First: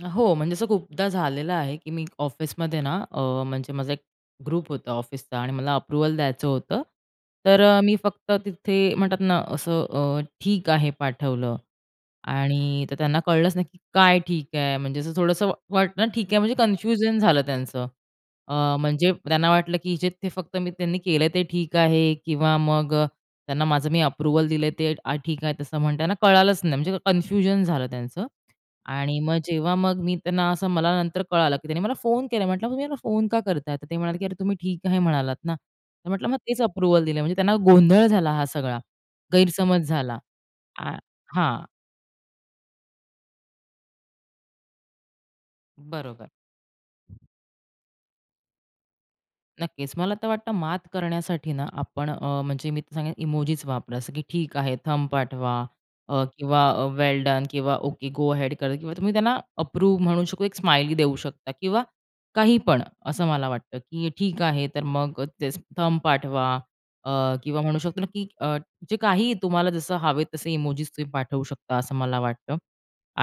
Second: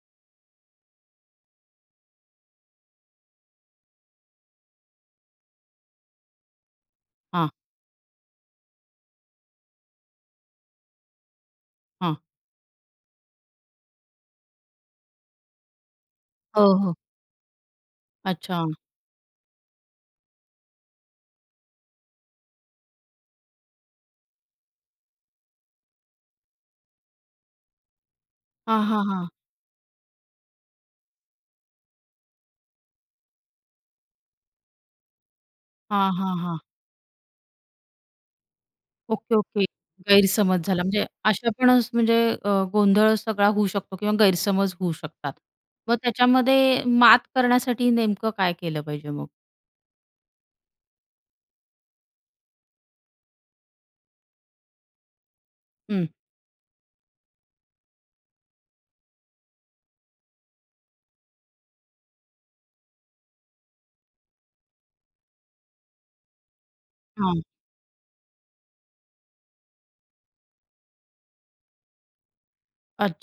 हो, म्हणजे असं खूपदा झालेलं आहे, की मी ऑफिसमध्ये ना, अ, म्हणजे माझा एक ग्रुप होता ऑफिसचा आणि मला अप्रूव्हल द्यायचं होतं, हां. तर अ, मी फक्त तिथे म्हणतात ना, असं अ ठीक आहे पाठवलं हां. आणि तर त्यांना कळलंच नाही, की काय ठीक आहे, म्हणजे असं थोडंसं वाटतं ठीक आहे, म्हणजे हो, हो. कनफ्यूजन झालं त्यांचं. अ, अच्छा. म्हणजे त्यांना वाटलं, की जे ते फक्त मी त्यांनी केलंय, ते ठीक आहे किंवा मग अ, त्यांना माझं मी अप्रूव्हल दिलंय ते ठीक आहे. तसं म्हणणं कळालंच नाही, म्हणजे कन्फ्युजन झालं त्यांचं हां, हां, आणि हां. मग जेव्हा मग मी त्यांना असं मला नंतर कळालं, की त्यांनी मला फोन केला, म्हंटलं, "तुम्ही मला फोन का करताय?" तर ते म्हणाले, की "अरे, तुम्ही ठीक आहे म्हणालात ना?" तर हां, म्हंटलं हां, "मग तेच हां. अप्रूव्हल दिलं." म्हणजे त्यांना गोंधळ झाला हा सगळा, ओके, ओके, गैरसमज झाला. गैरसमज झाला. आ म्हणजे अशा हां. पण स म्हणजे अ, गोंधळ सगळा होऊ शकतो किंवा गैरसमज होऊ शकतात. मग बरोबर. त्याच्यामध्ये मात करण्यासाठी नेमकं काय केलं पाहिजे मग? नक्कीच, मला तर वाटतं मात करण्यासाठी ना आपण अ, म्हणजे मी सांगेन इमोजीच वापरा असं. की ठीक आहे, थंब पाठवा हं. अ, किंवा अ, वेल डन किंवा ओके गो हेड कर किंवा तुम्ही त्यांना अप्रूव म्हणू शकता, एक स्माईल देऊ शकता किंवा काही पण असं मला वाटतं, की ठीक आहे, तर मग अ, तेच थंब पाठवा अ, हां. किंवा म्हणू शकतो ना, की अ, जे काहीही तुम्हाला जसं हवे तसे इमोजीस तुम्ही पाठवू शकता असं मला वाटतं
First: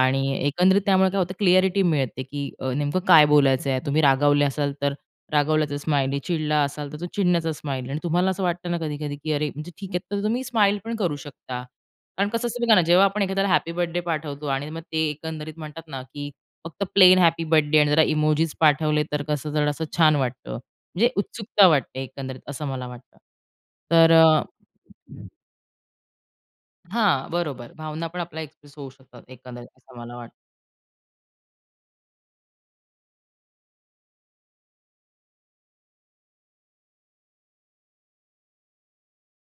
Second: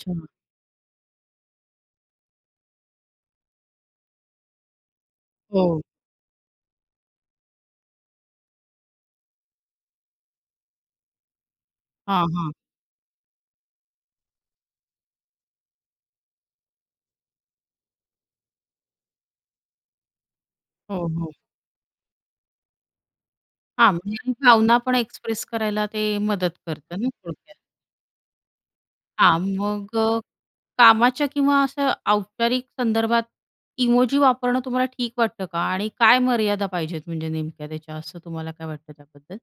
आणि एकंदरीत त्यामुळे काय होतं क्लिअ‍ॅरिटी मिळते, की अ, नेमकं काय बोलायचंय. तुम्ही रागावले असाल, तर रागवल्याचे हो. स्माईल आहे. चिडला असाल, तर तो चिडण्याचा स्माईल आहे आणि तुम्हाला असं वाटतं ना कधी-कधी, की अरे म्हणजे ठीक आहे, तर तुम्ही स्माईल पण करू शकता हां, कारण कसं हां. असतं बघा ना, जेव्हा आपण एखाद्याला हॅपी बर्थडे पाठवतो आणि मग ते एकंदरीत म्हणतात ना, की फक्त प्लेन हॅपी बर्थडे आणि जरा इमोजीस पाठवले तर कसं जरा असं छान वाटतं. हो, म्हणजे हो. उत्सुकता वाटते एकंदरीत असं मला वाटतं हां, तर म्हणजे अ, भावना पण एक्सप्रेस करायला ते मदत करतं ना हां. थोडक्यात. बरोबर, भावना पण आपल्या एक्सप्रेस होऊ शकतात हां, एकंदरीत मग असं मला अ, वाटतं. कामाच्या किंवा अशा औपचारिक संदर्भात इमोजी वापरणं तुम्हाला ठीक वाटतं का आणि काय मर्यादा पाहिजेत म्हणजे नेमक्या त्याच्या, असं तुम्हाला काय वाटतं त्याबद्दल?